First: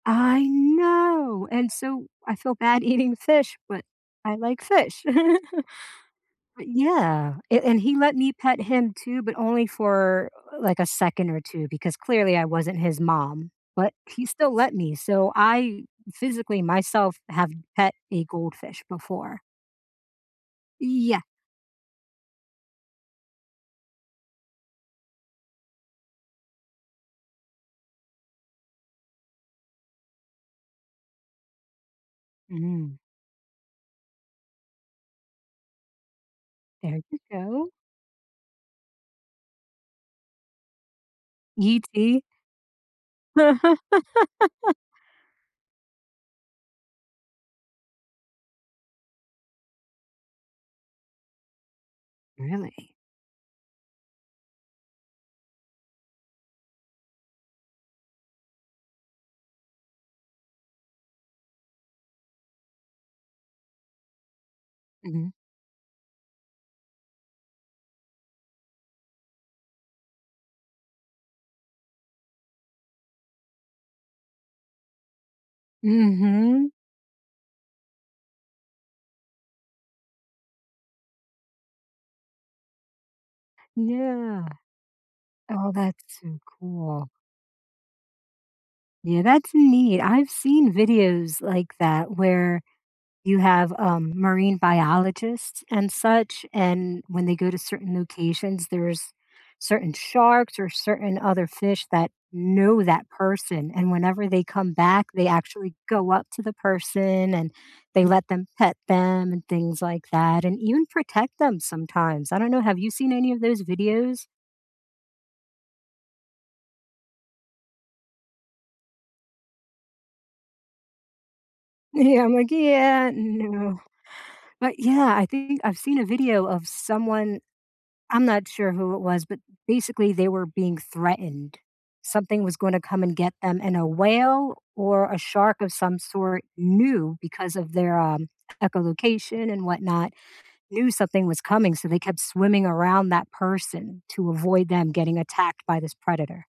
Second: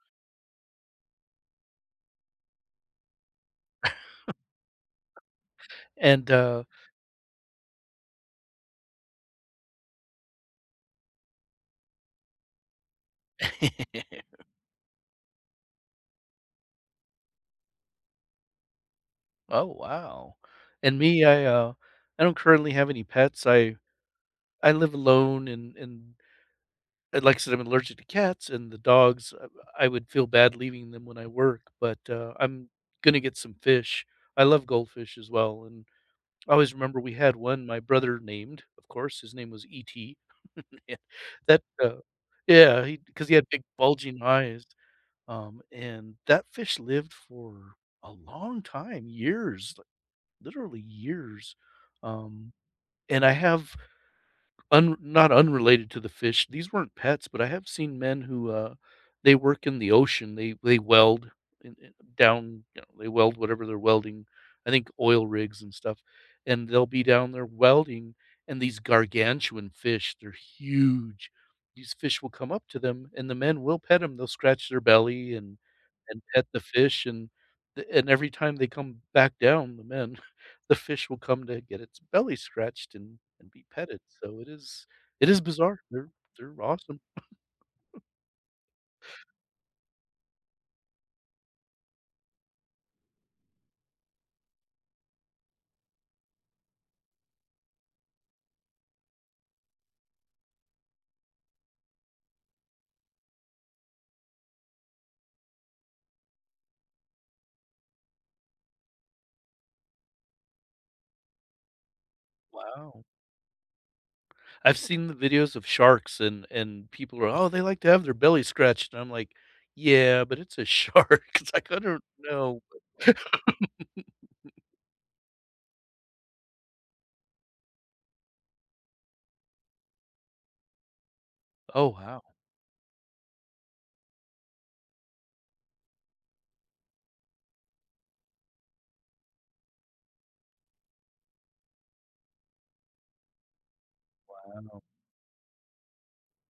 I know, and so I feel bad eating fish, but I like fish. And uh But yeah, and he let me pet him too, but only for uh like a second or 2, because clearly I wasn't his mom, but he still let me, so I physically myself have pet a goldfish before. Oh wow, and Yeah. me, I uh, I don't currently have any pets. I I live alone and and and like I said, I'm allergic to cats and the dogs, I I would feel bad leaving them when I work, but, uh, I'm Mm. gonna get some fish. I love goldfish as well and I always remember There we you had one go. my brother named, of course, his name was ET that, uh ET? yeah, he 'cause he had big bulging eyes, um, and that fish lived for a long time, years, literally years. Um, Really? and I have, un not unrelated to the fish, these weren't pets, but I have seen men who, uh, they work in the ocean, they they weld in in down, you know, they weld whatever they're welding, I think oil Mhm. rigs and stuff, and they'll be down there welding and these gargantuan fish, they're huge, these fish will come up to them and the men will pet them, they'll scratch their belly and and pet the Mhm. fish and and every time they come back down, the men, the fish will come to get its belly scratched and and be petted, so Yeah. it is it is Oh, bizarre, that's they're so they're awesome. cool. Yeah, that's neat. I've seen videos like that where you have a marine biologists and such, and when they go to certain locations, there's certain sharks or certain other fish that know that person, and whenever they come back, they actually go up to the person and they let them pet them and things like that, and even protect them sometimes. I don't know, have you Wow. seen any of those videos? I've seen the videos of sharks and and people are, "Oh, they like to have their belly scratched," and I'm like, "Yeah, but it's a shark," it's like I don't Yeah, I'm like know. "Yeah, no," but yeah, I think I've seen a video of someone, I'm not sure who it was, but basically they were being threatened. Oh, wow. Something was gonna come and get them, and a whale or a shark of some sort knew because of their, um, echolocation and whatnot, knew something was coming, so they kept swimming around that person to avoid Wow. them getting attacked by this predator.